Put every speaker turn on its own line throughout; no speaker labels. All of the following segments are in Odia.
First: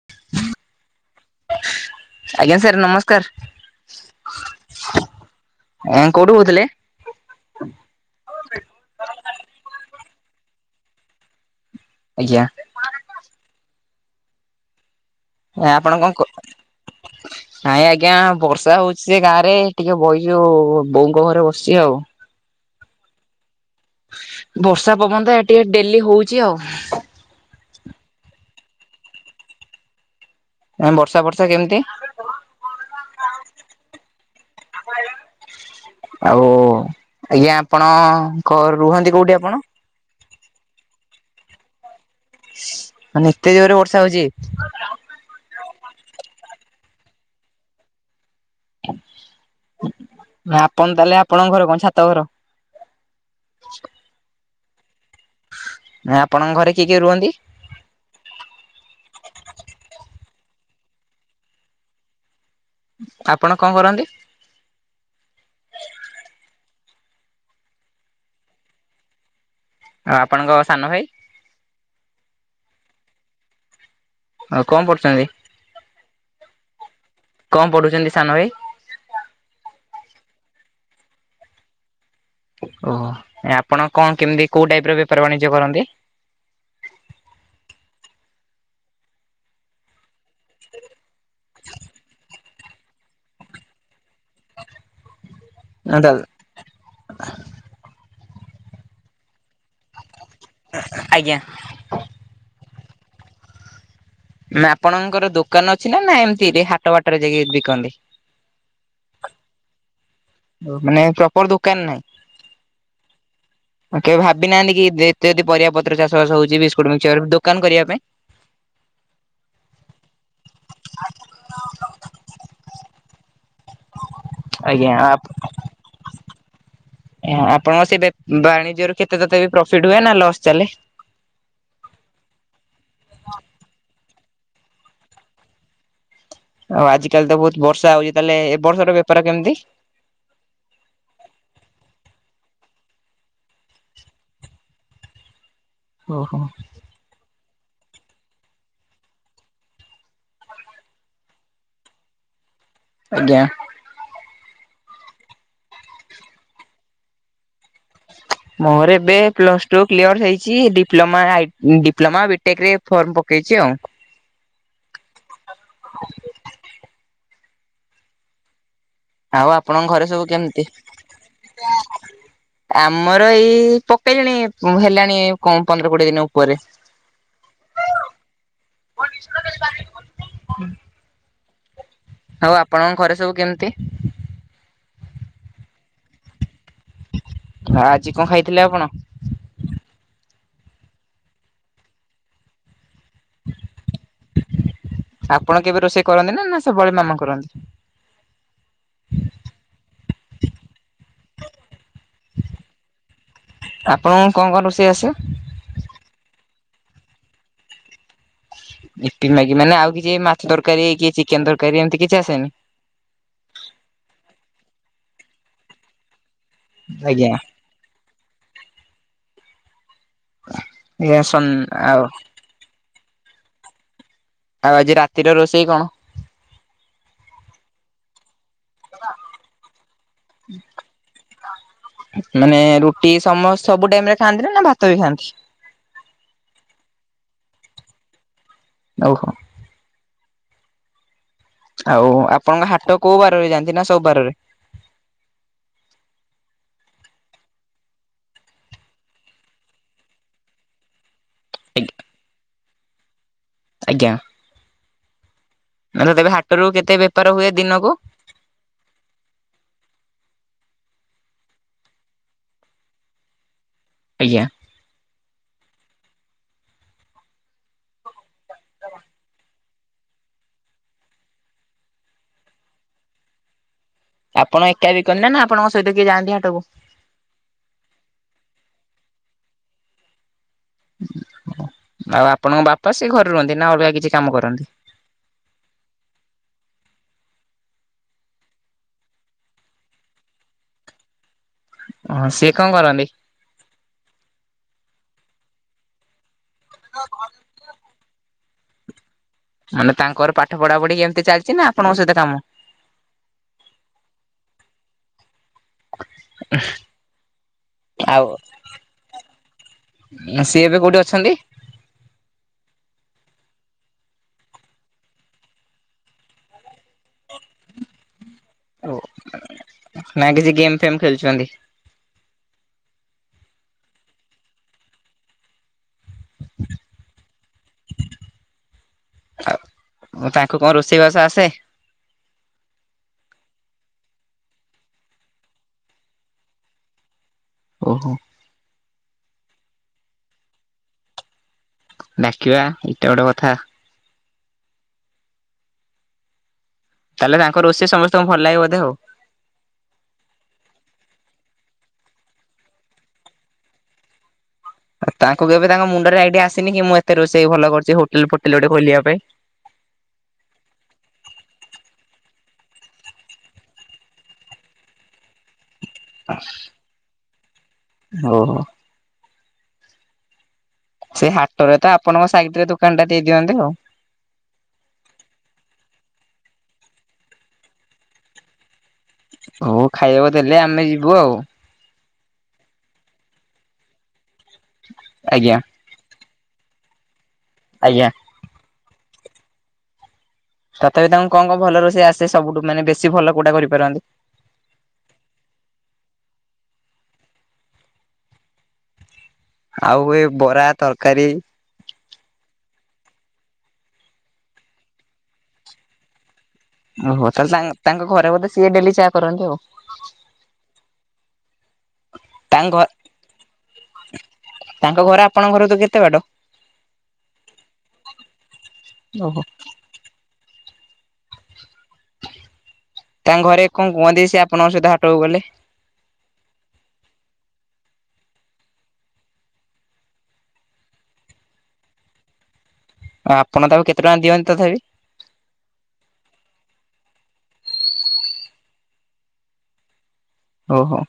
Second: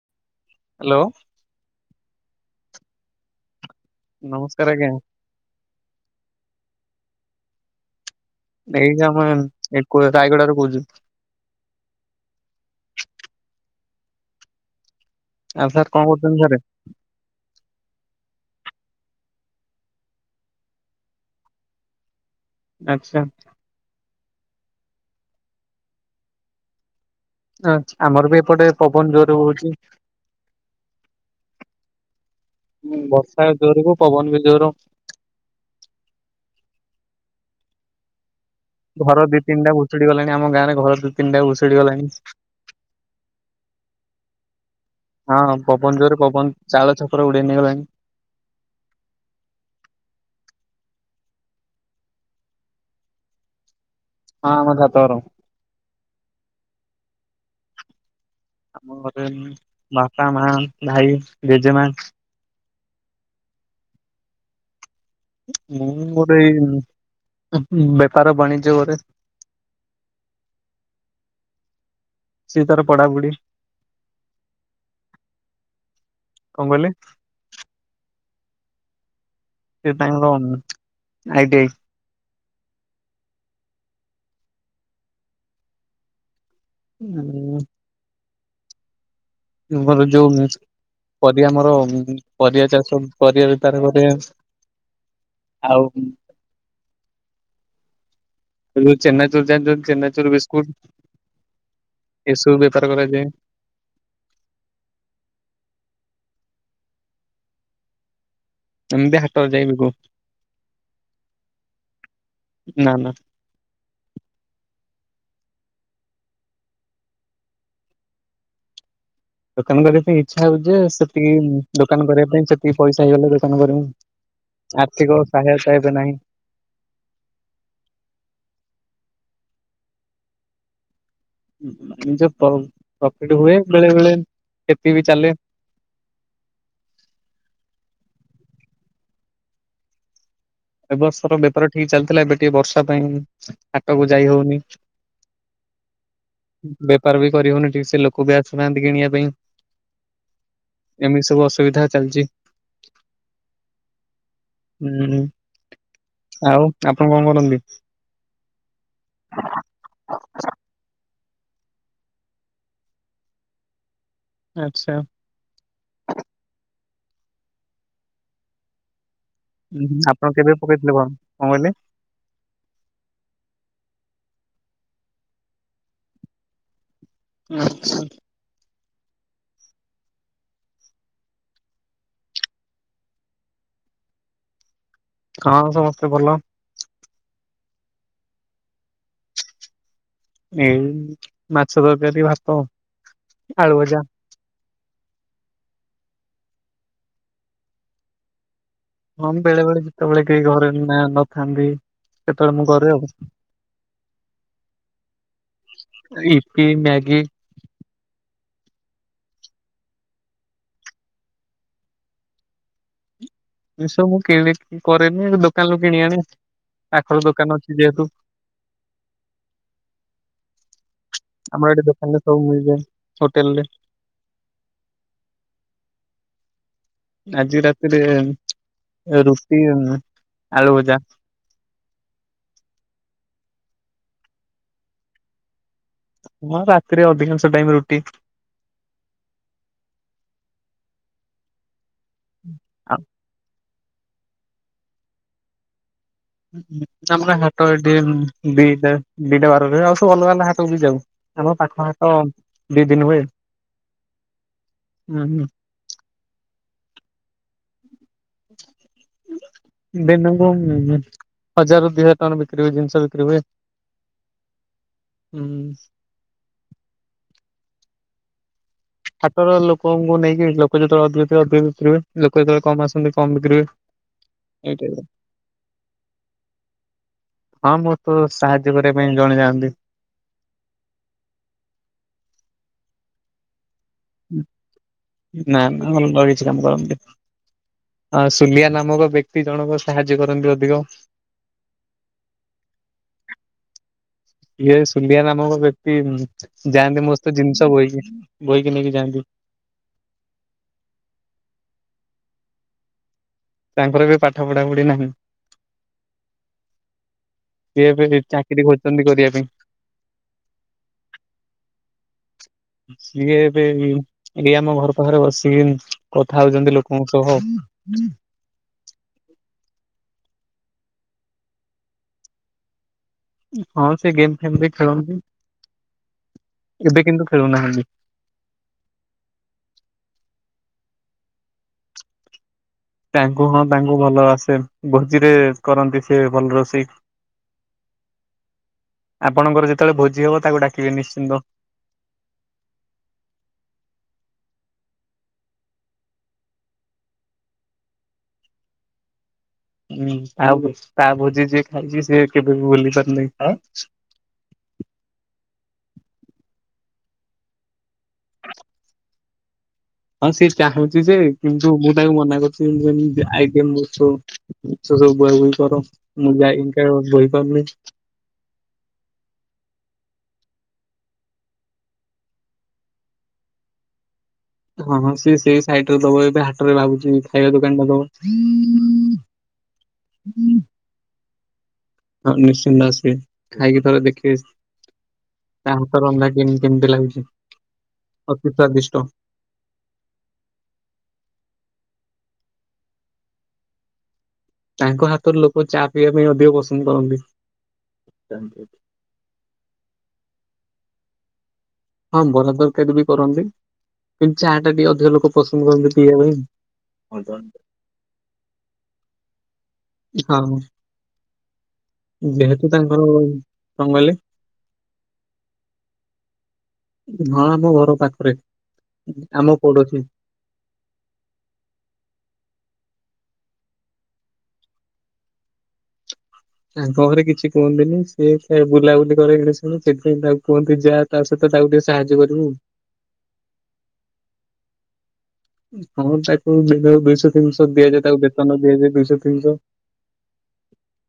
[inaudible]
ହାଲୋ।
ଆଜ୍ଞା ସାର୍ ନମସ୍କାର।
ନମସ୍କାର ଆଜ୍ଞା।
ଆଁ କୋଉଠୁ କହୁଥିଲେ?
ଏଇ ଆମ ଏ କୋଉ ରାୟଗଡାରୁ କହୁଚି।
ଆଜ୍ଞା।
ଆଉ
ଆ
ସାର୍
ଆପଣ କଣ କ
କରୁଛନ୍ତି ସାରେ?
ନାଇଁ ଆଜ୍ଞା ବର୍ଷା ହଉଚି ଯେ ଗାଁ ରେ ଟିକେ ବଇଚୁ ବୋଉଙ୍କ ଘରେ ବସିଚି ଆଉ।
ଆଚ୍ଛା।
ବର୍ଷା ପବନ ତ ଏଠି ଡେଲି ହଉଚି ଆଉ।
[unintelligible] ଆମର ବି ଏପଟେ ପବନ ଜୋରେ ହଉଚି।
ବର୍ଷା ଫର୍ଷା କେମତି?
ବର୍ଷା ଜୋରକୁୁ ପବନ ବି ଜୋର।
ଆଉ ଆଜ୍ଞା ଆପଣ କ ରୁହନ୍ତି
ଘର
କୋଉଠି
ଦି
ଆପଣ
ତିନିଟା ଭୁଷୁଡ଼ି ଗଲାଣି ଆମ ଗାଁରେ, ଘର ଦି ତିନିଟା ଭୁଷୁଡ଼ି ଗଲାଣି।
ମାନେ ଏତେ ଜୋରରେ ବର୍ଷା ହଉଚି।
ହଁ ପବନ ଜୋରେ ପବନ ଚାଳ ଛପର ଉଡେଇ ନେଇଗଲାଣି।
ନା ଆପଣ ତାହେଲେ ଆପଣଙ୍କ ଘର କଣ ଛାତ ଘର?
ହଁ ଆମର ଛାତ ଘର।
ଭାଇ ଆପଣଙ୍କ ଘରେ କିଏ କିଏ ରୁହନ୍ତି?
ଆମ ଘରେ ବାପା, ମା, ଭାଇ, ଜେଜେମା।
ଆପଣ କଣ କରନ୍ତି?
ମୁଁ ମୋର ଏଇ ବେପାର ବାଣିଜ୍ୟ କରେ।
ଆଉ ଆପଣଙ୍କ ସାନ ଭାଇ?
ସିଏ ତାର ପଢାପଢି।
ଆଉ କଣ ପଢୁଛନ୍ତି?
କଣ କହିଲେ?
କଣ ପଢୁଛନ୍ତି ସାନ ଭାଇ?
ସିଏ ତାଙ୍କର ଆଇ ଟି ଆଇ।
ଓହୋ। ନାଇ ଆପଣ କଣ କେମିତି କୋଉ ଟାଇପ୍ ର ବେପାର ବାଣିଜ୍ୟ କରନ୍ତି?
ମୁଁ ମୁଁ ଭଲ ଯୋଉ ମୁଁ ପରିବା ଆମର ପରିବା ଚାଷ ପରିବା ବେପାର କରେ। ଆଉ ଚେନାଚୁର୍ ଜାଣିଚନ୍ତି ଚେନାଚୁର୍ ବିସ୍କୁଟ
ଆଜ୍ଞା
ଏସବୁ ବେପାର କରାଯାଏ।
ନା ଆପଣଙ୍କର ଦୋକାନ ଅଛି ନା ନା ଏମିତି ରେ ହାଟ ବାଟରେ ଯାଇକି ବିକନ୍ତି?
ଏମିତି ହାଟରେ ଯାଇକି ବିକୁ।
ମାନେ ପ୍ରପର ଦୋକାନ ନାହିଁ?
ନା ନା
କେବେ ଭାବି ନାହାନ୍ତି କି ଏତେ ଯଦି ପରିବା ପତ୍ର ଚାଷ ବାସ ହଉଚି ବିସ୍କୁଟ ମିକ୍ସଚର ଦୋକାନ କରିବା ପାଇଁ?
ଦୋକାନ କରିବା ପାଇଁ ଇଚ୍ଛା ହଉଚି ଯେ, ସେତିକି ଦୋକାନ କରିବା ପାଇଁ ସେତିକି ପଇସା ହେଇଗଲେ କରିବୁ।
ଆଜ୍ଞା
ଆର୍ଥିକ ସହାୟତା ଏବେ ନାହିଁ।
ଆପଣଙ୍କ ସେ ବେ ବାଣିଜ୍ୟ ରୁ କେତେ ତଥାପି ବି ପ୍ରଫିଟ୍ ହୁଏ ନା ଲସ୍ ଚାଲେ?
ପ୍ରଫିଟ୍ ହୁଏ ବେଳେ ବେଳେ କ୍ଷତି ବି ଚାଲେ।
ଆଉ ଆଜି କାଲି ତ ବହୁତ ବର୍ଷା ହଉଚି, ତାହେଲେ ଏ ବର୍ଷ ର ବେପାର କେମିତି?
ଏ ବର୍ଷର ବେପାର ଠିକ୍ ଚାଲିଥିଲା ଏବେ ଟିକେ ବର୍ଷା ପାଇଁ ହାଟକୁ ଯାଇ ହଉନି।
ଓହୋ।
ବେପାର ବି କରିି ହଉନି ଠିକ୍ ସେ ଲୋକ ବି ଆସୁ ନାହାନ୍ତି କିଣିବା ପାଇଁ। ଏମିତି ସବୁ ଅସୁବିଧା ଚାଲିଛି।
ଆଜ୍ଞା।
ହୁଁ ଆଉ ଆପଣ କଣ କରନ୍ତି?
ମୋର ଏବେ ପ୍ଲସ ଟୁ କ୍ଲିୟର୍ ହେଇଛି ଡିପ୍ଲୋମା ମୋର ଆଇ ଡିପ୍ଲୋମା ବିଟେକ ରେ ଫର୍ମ ପକେଇଛି ଆଉ।
ଆଚ୍ଛା।
[inaudible] ଆଉ
ଉଁ
ଆପଣଙ୍କ
ହୁଁ।
ଘରେ ସବୁ
ଆପଣ କେବେ
କେମିତି?
ପକେଇଥିଲେ କଣ କଣ କହିଲେ?
ଆମର ଇଏ ପକେଇ ଲେଣି ହେଲାଣି ପନ୍ଦର କୋଡିଏ ଦିନ ଉପରେ।
ଆଚ୍ଛା।
ଆଉ ଆପଣଙ୍କ ଘରେ ସବୁ କେମିତି?
ହଁ ସମସ୍ତେ ଭଲ।
ଆଜି କଣ ଖାଇଥିଲେ ଆପଣ?
ଏଇ ମାଛ ତରକାରୀ, ଭାତ, ଆଳୁଭଜା।
ଆପଣ କେବେ ରୋଷେଇ କରନ୍ତି ନା ନା ସବୁବେଳେ ମାମା କରନ୍ତି?
ହଁ ବେଳେ ବେଳେ ଯେତେବେଳେ କେହି ଘରେ ନା ନ ଥାନ୍ତି କେତେବେଳେ ମୁଁ କରେ ଆଉ।
ଆପଣଙ୍କୁ କଣ କଣ ରୋଷେଇ ଆସେ?
ଇପି, ମ୍ୟାଗି।
ଇପୀ ମାଗି ମାନେ ଆଉ କିଛି ମାଛ ତରକାରୀ କି ଚିକେନ୍ ତରକାରୀ ଏମିତି କିଛି ଆସେନି?
ଏ ସବୁ ମୁଁ କିଣିକି କରେନି ଦୋକାନରୁୁ କିଣି ଆଣେ ପାଖରେ
ଆଜ୍ଞା
ଦୋକାନ ଅଛି। ଯେହେତୁ
ଆଜ୍ଞା ସନ୍
ଆମର ଏଇଠି
ଆଉ
ଦୋକାନରେ ସବୁ ମିଳିଯାଏ ହୋଟେଲରେ।
ଆଉ ଆଜି ରାତିର ରୋଷେଇ କଣ?
ଆଜି ରାତିରେ ରୁଟି, ଆଳୁ ଭଜା।
ମାନେ ରୁଟି ସମ ସବୁ ଟାଇମ୍ ରେ ଖାଆନ୍ତି ନା ନା ଭାତ ବି ଖାଆନ୍ତି?
ମୁଁ ରାତିରେ ଅଧିକାଂଶ ଟାଇମ୍ ରୁଟି
ଓହୋ। ଆଉ ଆପଣଙ୍କ
ଆଉ
ହାଟ କୋଉ ବାରରେ ଯାଆନ୍ତି ନା ସବୁ ବାରରେ?
ଆମର ହାଟ ଏଠି ଦିଟା ଦିଟା ବାରରେ ଆଉ ସବୁ ଅଲଗା ଅଲଗା ହାଟକୁ ବି ଯାଉ। ଆମ ପାଖ ହାଟ ଦି ଦିନି ହୁଏ।
ଆଜ୍ଞା।
ହୁଁ, ହୁଁ।
[unintelligible] ତେବେ ହାଟରୁ କେତେ ବେପାର ହୁଏ ଦିନକୁ।
[inaudible] ଦନୁକୁ ଉଁ ଉଁ ହଜାରରୁ ଦି ହଜାର ଟଙ୍କା ବିକ୍ରି ହୁଏ ଜିନିଷ ବିକ୍ରି ହୁଏ।
ଆଜ୍ଞା।
ହୁଁ। ହାଟର ଲୋକଙ୍କୁ ନେଇକି ଲୋକ ଯେତେବେଳେ ଅଧିକ ଥିବେ ଅଧିକ ବିକ୍ରି ହୁଏ, ଲୋକ ଯେତେବେଳେ କମ୍ ଆସନ୍ତି କମ୍ ବିକ୍ରୀ ହୁଏ।
ଆପଣ
ଏଇଟା
ଏକା ବି କରନ୍ତି ନା ଆପଣଙ୍କ ସହିତ କିଏ ଯାଆନ୍ତି ହାଟକୁ?
ହଁ ମୁଁ ତୁ ସାହାଯ୍ୟ କରିବା ପାଇଁ ଜଣେଇ ଯାଆନ୍ତି।
ଆଉ ଆପଣଙ୍କ ବାପା ସେ ଘରେ ରୁହନ୍ତି ନା ଅଲଗା କିଛି କାମ କରନ୍ତି।
ନା ନା ଅଲଗା କିଛି କାମ କରନ୍ତି ନି। ହ ସୁଲିଆ ନାମକ ବ୍ୟକ୍ତି ଜଣକ ସାହାଯ୍ୟ କରନ୍ତି ଅଧିକ।
ଓହ ସିଏ କଣ କରନ୍ତି।
ଇଏ ସୁଲିଆ ନାମକ ବ୍ୟକ୍ତି ଯାଆନ୍ତି ମ ସହିତ ଜିନିଷ ବୋହିକି ବୋହିକି ନେଇକି ଯାଆନ୍ତି।
ମାନେ ତାଙ୍କର ପାଠ ପଢା ପଢି ଏମିତି ଚାଲିଛି ନା ଆପଣଙ୍କ ସହିତ କାମ।
ତାଙ୍କର ଏବେ ପାଠ ପଢା ପଢି ନାହିଁ। ସିଏ ଏବେ
ଆଉ
ଚାକିରି ଖୋଜଛନ୍ତି କରିବା ପାଇଁ।
ସିଏ ଏବେ କୋଉଠି ଅଛନ୍ତି?
ସିଏ ଏବେ ଏଇ ଏଇ ଆମ ଘର ପାଖରେ ବସିକି କଥା ହଉଛନ୍ତି ଲୋକଙ୍କ ସହ।
ଓ ନା କିଛି ଗେମ୍ ଫେମ୍ ଖେଳୁଛନ୍ତି।
ହଁ ସେ ଗେମ୍ ଫେମ୍ ବି ଖେଳନ୍ତି ଏବେ କିନ୍ତୁ ଖେଳୁନାହାନ୍ତି।
ହ ତାଙ୍କୁ କଣ ରୋଷେଇବାସ ଆସେ?
ତାଙ୍କୁ ହଁ ତାଙ୍କୁ ଭଲ ଆସେ ଭୋଜିରେ କରନ୍ତି ସିଏ ଭଲ ରୋଷେଇ।
ଓହୋ।
ଆପଣଙ୍କର ଯେତେବେଳେ ଭୋଜି ହବ ତାକୁ ଡାକିବେ ନିଶ୍ଚିନ୍ତ।
ଡାକିବା ଏଇଟା ଗୋଟେ କଥା। ତାହେଲେ ତାଙ୍କ ରୋଷେଇ ସମସ୍ତଙ୍କୁ ଭଲ ଲାଗେ ବଧେ ଆଉ
ହୁଁ ଆଉ ତା ଭୋଜି ଯିଏ ଖାଇଛି ସିଏ କେବେ ବି ବୁଲି ପାରୁନାହିଁ ଖ
ଆଉ ତାଙ୍କୁ କେବେ ତାଙ୍କ ମୁଣ୍ଡରେ ଆଇଡିଆ ଆସେନି ମୁଁ ଏତେ ରୋଷେଇ ଭଲ କରୁଛି ହୋଟେଲ୍ ଫୋଟେଲ୍ ଗୋଟେ ଖଲିବା ପାଇଁ।
ହଁ ସେ ଚାହୁଁଛି ଯେ କିନ୍ତୁ ମୁଁ ତାକୁ ମନା କରୁଛି [unintelligible] ତୁ ସବୁ ବହି ବହି କର ମୁଁ ଯାଇ ବହି ପାରୁନି।
ଓଉ ହୋ। ସେଇ ହାଟରେ ତ ଆପଣଙ୍କ ସାଇଡ଼ରେ ଦୋକାନ ଟା ଦେଇଦିଅନ୍ତେ ଆଉ।
ହଁ ହଁ ସିଏ ସେଇ ସାଇଡରେ ଦବ ଏବେ ହାଟ ରେ ଭାବୁଛି ଖାଇବା ଦୋକାନ ଟା ଦବ।
ହଉ ଖାଇବାକୁ ଦେଲେ ଆମେ ଯିବୁ ଆଉ।
ହଉ ନିଶ୍ଚିନ୍ତ ଆସିବେ ଖାଇକି ଥରେ ଦେଖିବେ।
ଆଜ୍ଞା।
ତା ହାତ ରନ୍ଧା କେମିତି କେମିତି ଲାଗୁଛି।
ଆଜ୍ଞା।
ଅତିସ୍ଵାଦିଷ୍ଟ
ତଥାପି ତାଙ୍କୁ କଣ କଣ ଭଲ ରଷେଇ ଆସେ ସବୁଠୁ ମାନେ ବେଶୀ ଭଲ କୋଉଟା କରିପାରନ୍ତି।
ତାଙ୍କ ହାତର ଲୋକ ଚା ପିଇବା ପାଇଁ ଅଧିକ ପସନ୍ଦ କରନ୍ତି।
ଆଉ ଏ ବରା ତରକାରୀ
ହଁ ଵରା ତରକାରୀ ବି କରନ୍ତି। କିନ୍ତୁ ଚା ଟା ଟିକେ ଅଧିକ ଲୋକ ପସନ୍ଦ କରନ୍ତି ପିଇବା ପାଇଁ।
ଓହୋ ତାହଲେ ତାଙ୍କ ଘରେ ବୋଧେ ସିଏ ଡେଲି ଚା କରନ୍ତି ଆଉ।
ହଁ
ତାଙ୍କ
ଯେହେତୁ
ଘ
ତାଙ୍କର ଵଙ୍ଗାଲି
ତାଙ୍କ ଘର ଆପଣଙ୍କ ଘର ତୁ କେତେ ବାଟ?
ହଁ ଆମ ଘର ପାଖରେ
ଓହୋ
ଆମ ପୋଡୋସୀ
ତାଙ୍କ ଘରେ କଣ କୁହନ୍ତି ସେ ଆପଣଙ୍କ ସହିତ ହାଟକୁ ଗଲେ।
ତାଙ୍କ ଘରେ କିଛି କୁହନ୍ତିନି ସିଏ ଖ ବୁଲାବୁଲି କରି [unintelligible] ସେଥିପାଇଁ ତାକୁ କୁହନ୍ତି ଯା। ତା ସହିତ ତାକୁ ଟିକେ ସାହାଯ୍ୟ କରିବୁ।
ଆଉ ଆପଣ ତାକୁ କେତେ ଟଙ୍କା ଦିଅନ୍ତି ତଥାପି
ହଁ ତାକୁ ଦିଏ ଦୁଇଶହ ତିନିଶହ ଦିଆଯାଏ ତାକୁ ବେତନ ଦିଆଯାଏ ଦୁଇଶହ ତିନିଶହ
ଓହୋ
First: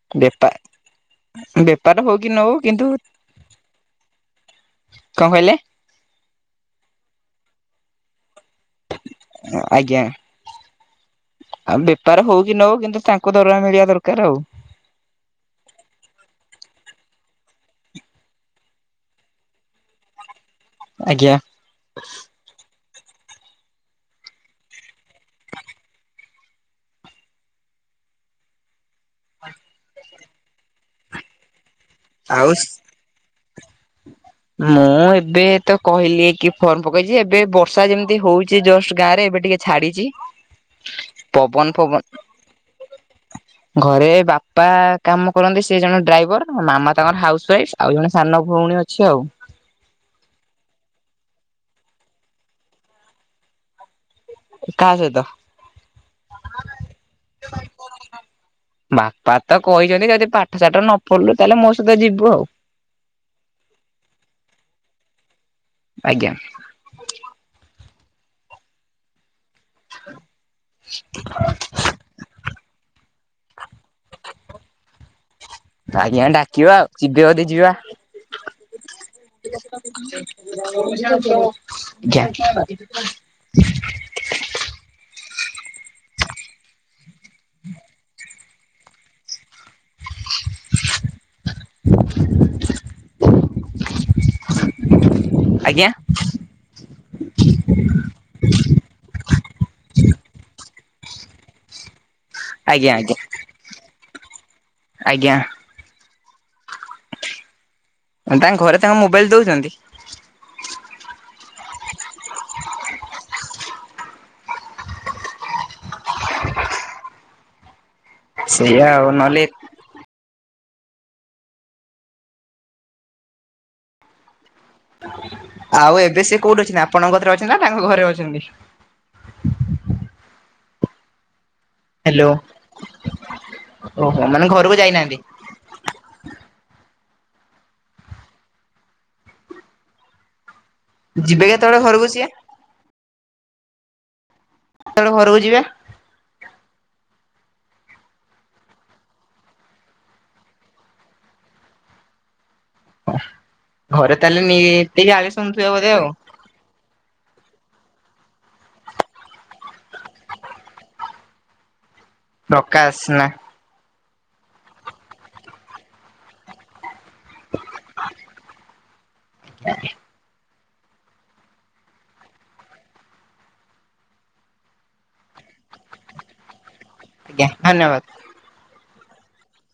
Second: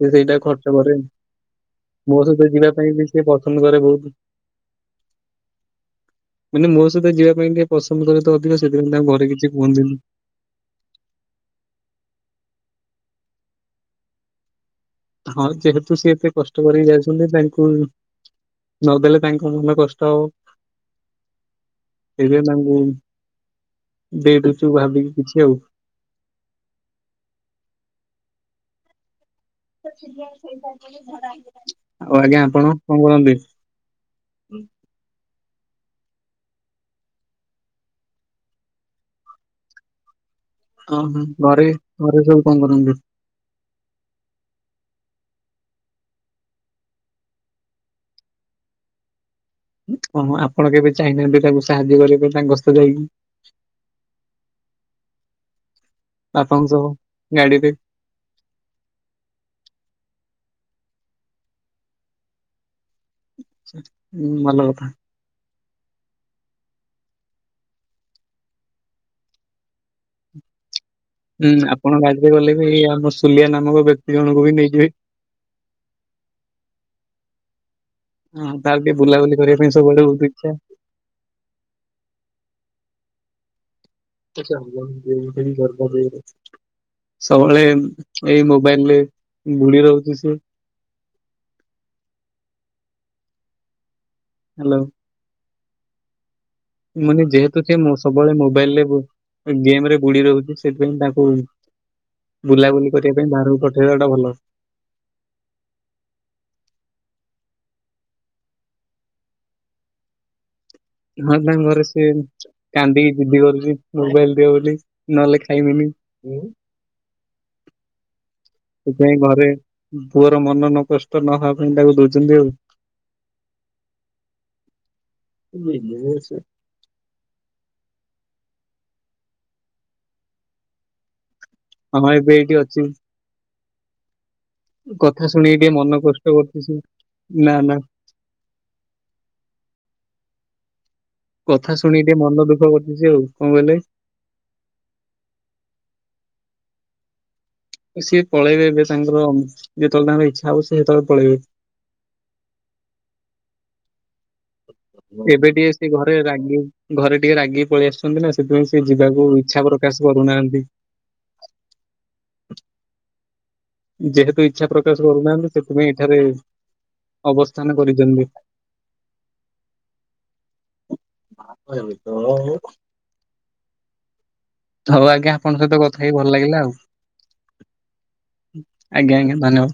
ସେ ସେଇଟା ଖର୍ଚ୍ଚ କରେ
ବେପାର ବେପାର୍
ମୋ
ହଉ କି ନ
ସହିତ
ହଉ
ଯିବା
କିନ୍ତୁ
ପାଇଁ ବି ସେ ପସନ୍ଦ କରେ ବହୁତ
କଣ କହିଲେ?
ମାନେ ମୋ ସହିତ ଯିବା ପାଇଁ ଟିକେ ପସନ୍ଦ କରେ ତ ଅଧିକ ସେଥିପାଇଁ ତାଙ୍କ ଘରେ କିଛି କୁହନ୍ତିନି।
ଆଜ୍ଞା ଆଉ ବେପାର ହଉ କି ନ ହଉ କିନ୍ତୁ ତାଙ୍କ ଦରମା ମିଳିବା ଦରକାର ଆଉ।
ହଁ ଯେହେତୁ ସି ଏତେ କଷ୍ଟ କରିକି ଯାଇଚନ୍ତି ତାଙ୍କୁ ନଦେଲେ ତାଙ୍କ ମନ କଷ୍ଟ ହବ।
ଆଜ୍ଞା।
ସେଇଥିପାଇଁ ତାଙ୍କୁ ଦେଇ ଦଉଚି ଭାବିକି କିଛି ଆଉ। ଆଉ ଆଜ୍ଞା ଆପଣ
ଆଉ
କଣ କରନ୍ତି?
ମୁଁ ଏବେ ତ କହିଲି କି ଫର୍ମ ପକେଇଚି ଏବେ ବର୍ଷା ଯେମିତି ହଉଚି ଜଷ୍ଟ ଗାଁରେ ଏବେ ଟିକେ ଛାଡିଚି।
ହଁ ହଁ ଘରେ ଘରେ ସବୁ କଣ କରନ୍ତି।
ଘରେ ବାପା କାମ କରନ୍ତି। ସେ ଜଣେ ଡ୍ରାଇଭର ମାମା ତାଙ୍କର ହାଉସ୍ ୱାଇଫ୍ ଆଉ ଜଣେ ସାନ ଭଉଣୀ ଅଛି ଆଉ।
ଓହୋ ଆପଣ କେବେ ଚାହିଁନାହାନ୍ତି ତାକୁ ସାହାଯ୍ୟ କରିବାକୁ ତାଙ୍କ ସହିତ ଯାଇକି।
କାହା ସହିତ?
ବାପଙ୍କ ସହ ଗାଡିରେ।
ବାପା ତ କହିଚନ୍ତି ଯଦି ପାଠ ଷାଠ ନ ପଢିଲୁ ତାହେଲେ ମୋ ସହିତ ଯିବୁ ଆଉ।
ହୁଁ ଭଲ କଥା।
ଆଜ୍ଞା। [inaudible]
ହୁଁ ଆପଣ ଗାଡିରେ ଗଲେ ବି ଆମ ସୁଲିଆ ନାମକ ବ୍ୟକ୍ତି ଜଣଙ୍କୁ ବି ନେଇଯିବେ।
ଆଜ୍ଞା ଡାକିବା ଆଉ ଯିବେ ଯଦି ଯିବା।
ହଁ ତାର ବି ବୁଲାବୁଲି କରିବା ପାଇଁ ସବୁଆଡେ ବହୁତ ଇଚ୍ଛା।
[unintelligible]
[unintelligible] କେହି କରିପାରିବେନି। ସବୁବେଳେ ଏଇ ମୋବାଇଲରେ ବୁଡି ରହୁଚି ସିଏ। ହାଲୋ।
ଆଜ୍ଞା।
ମାନେ ଯେହେତୁ ଯେ ମୋ ସବୁବେଳେ ମୋବାଇଲରେ ବୁ ଗେମରେ ବୁଡି ରହୁଚି ସେଥିପାଇଁ ତାଙ୍କୁ ବୁଲାବୁଲି
ଆଜ୍ଞା
କରିବା ପାଇଁ ବାହାରକୁ ପଠେଇବା ଟା ଭଲ।
ଆଜ୍ଞା। ତାଙ୍କ ଘରେ ତାଙ୍କୁ ମୋବାଇଲ ଦଉଚନ୍ତି।
ହଁ ତାଙ୍କ ଘରେ ସିଏ କାନ୍ଦିକି ଜିଦି କରୁଚି ମୋବାଇଲ ଦିଅ ବୋଲି ନହେଲେ ଖାଇମିନି।
ସେଇଆ ଆଉ
ସେଥିପାଇଁ
ନହେଲେ
ଘରେ ପୁଅର ମନ ନକଷ୍ଟ ନହବା ପାଇଁ ତାକୁ ଦଉଚନ୍ତି ଆଉ।
ଆଉ ଏବେ ସେ କୋଉଠି ଅଛନ୍ତି? ଆପଣଙ୍କ କତିରେ ଅଛନ୍ତି ନା ତାଙ୍କ ଘରେ ଅଛନ୍ତି।
ହଁ
ହ୍ୟାଲୋ
ଏବେ ଏଇଠି ଅଛି
ଓହୋ ମାନେ ଘ
କଥା ଶୁଣିକି ଟିକେ ମନ କଷ୍ଟ କରଚି ସିଏ ନା ନା।
ଯିବେ
କଥା
କେତେବେଳେ
ଶୁଣିକି
ଘରକୁ
ଟିକେ
ସିଏ
ମନ ଦୁଃଖ କରୁଚି ସିଏ ଆଉ, କଣ କହିଲେ?
କେତେବେଳେ ଘରକୁ ଯିବା?
ସିଏ ପଳେଇବେ ଏବେ ତାଙ୍କର ଯେତେବେଳେ ତାଙ୍କର ଇଚ୍ଛା ହବ ସିଏ ହେତେବେଳେ ପଳେଇବେ।
[unintelligible] ଘରେ ତାହେଲେ ନିଏ।
ଏବେ ଟିକେ ସିଏ ଘରେ ରାଗେ। ଘରେ ଟିକେ ରାଗିକି ପଳେଇ ଆସିଚନ୍ତି ନା ସେଥିପାଇଁ ସିଏ ଯିବାକୁ ଇଚ୍ଛା ପ୍ରକାଶ କରୁନାହାନ୍ତି।
ଡକା ଆସ୍ ନା।
ଯେହେତୁ ଇଚ୍ଛା ପ୍ରକାଶ କରୁନାହାନ୍ତି ସେଥିପାଇଁ ଏଠାରେ ଅବସ୍ଥାନ କରିଛନ୍ତି।
[unintelligible]
[unintelligible] ହଉ ଆଜ୍ଞା ଆପଣଙ୍କ ସହିତ ଗପିକି ଭଲ ଲାଗିଲା ଆଉ।
ଜ୍ଞା ଧନ୍ୟବାଦ।
ଆଜ୍ଞା ଆଜ୍ଞା ଧନ୍ୟବାଦ।